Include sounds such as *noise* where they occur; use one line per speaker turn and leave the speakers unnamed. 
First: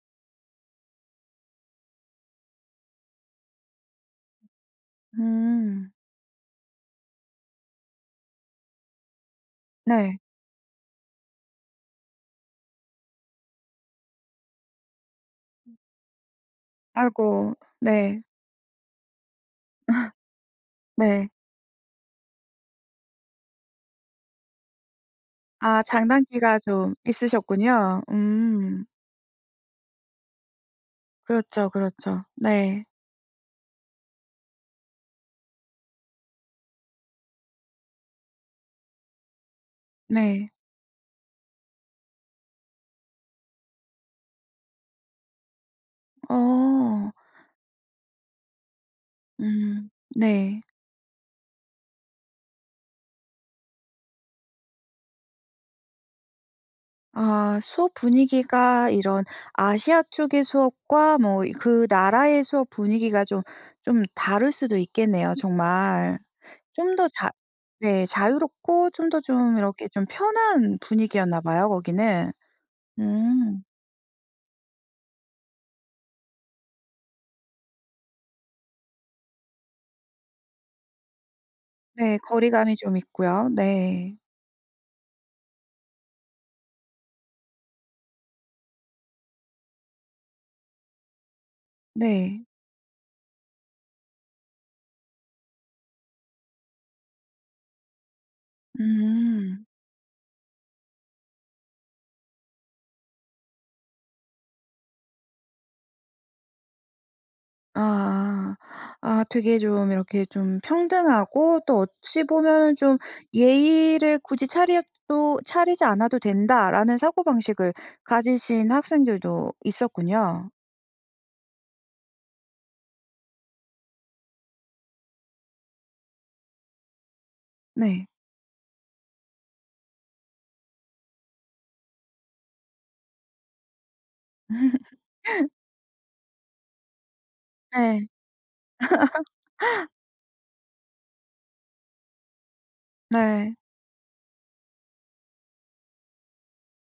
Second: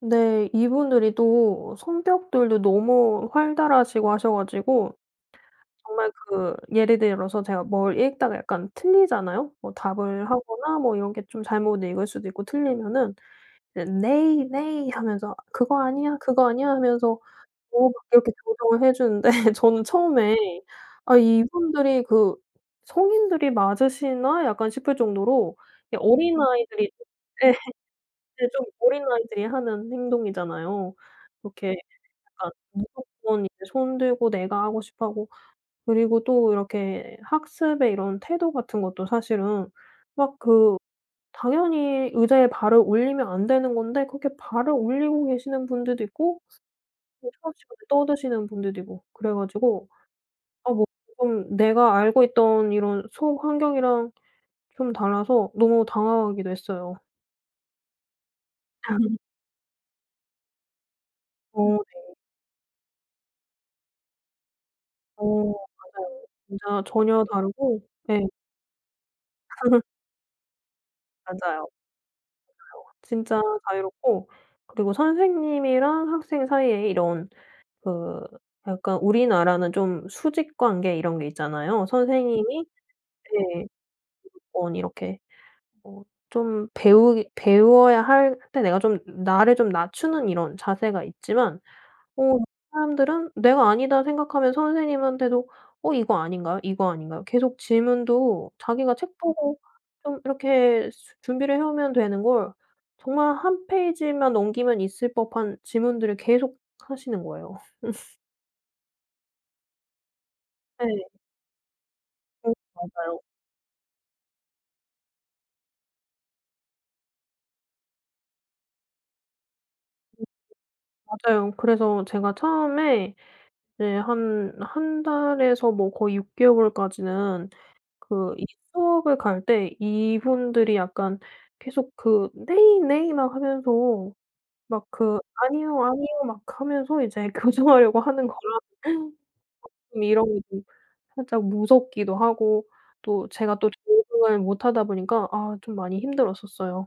네. 이분들이 또 성격들도 너무 활달하시고 하셔 가지고
음.
정말 그 예를 들어서 제가 뭘 읽다가 약간 틀리잖아요. 뭐
네.
답을 하거나 뭐 이런 게 좀 잘못 읽을 수도 있고 틀리면은 이제 "Nay, nay." 하면서 "그거 아니야, 그거 아니야." 하면서
아이고.
뭐
네.
이렇게 조정을 해 주는데 저는 처음에
*laughs*
'아
네.
이분들이 그 성인들이 맞으시나?' 약간 싶을 정도로
아.
예 어린
장난기가
아이들이
좀
예
있으셨군요.
근데 좀
음.
어린 아이들이 하는 행동이잖아요.
그렇죠,
이렇게
그렇죠.
약간
네.
무조건 이제 손 들고 내가 하고 싶어하고 그리고 또 이렇게 학습의 이런 태도 같은 것도 사실은 막
네.
그 당연히 의자에 발을 올리면 안 되는 건데 그렇게 발을 올리고 계시는 분들도 있고
어.
수업 시간에 떠드시는 분들도 있고 그래 가지고
음. 네.
아 뭐 지금 내가 알고 있던 이런 수업 환경이랑 좀 달라서 너무 당황하기도 했어요.
아. 수업 분위기가
*laughs*
이런 아시아 쪽의 수업과 뭐
어.
그
네.
나라의 수업 분위기가 좀 좀 다를 수도
어
있겠네요 정말.
맞아요. 진짜
좀 더
전혀
자
다르고
네
네.
자유롭고 좀 더 좀
*laughs*
이렇게 좀 편한 분위기였나
맞아요.
봐요 거기는.
진짜
음.
자유롭고 그리고 선생님이랑 학생 사이에 이런 그 약간 우리나라는 좀 수직 관계 이런 게 있잖아요.
네.
선생님이
거리감이 좀 있고요.
네.
네.
어 이렇게 어 좀 배우기 배워야 할 때 내가 좀 나를 좀 낮추는 이런 자세가 있지만 어
네.
사람들은 내가 아니다 생각하면 선생님한테도 "어 이거 아닌가요? 이거 아닌가요?" 계속 질문도 자기가 책 보고
음.
좀 이렇게 수 준비를 해오면 되는 걸 정말 한 페이지만 넘기면 있을 법한 질문들을 계속 하시는 거예요. *laughs*
아. 아 되게 좀 이렇게 좀
네.
평등하고 또 어찌
어
보면은 좀
맞아요.
'예의를 굳이 차려도 차리지 않아도 된다.'라는 사고방식을 가지신 학생들도
*unintelligible*
있었군요.
맞아요. 그래서 제가 처음에 이제 한 1 달에서 뭐 거의 6 개월까지는
네.
그 이 수업을 갈 때 이분들이 약간 계속 그 "Nay, nay." 막 하면서 막 그
*laughs*
"아니요, 아니요." 막 하면서 이제 교정하려고
네.
하는 거랑
*laughs*
이런 게 좀 살짝 무섭기도 하고 또
네.
제가 또 적응을 못 하다 보니까 아 좀 많이 힘들었었어요.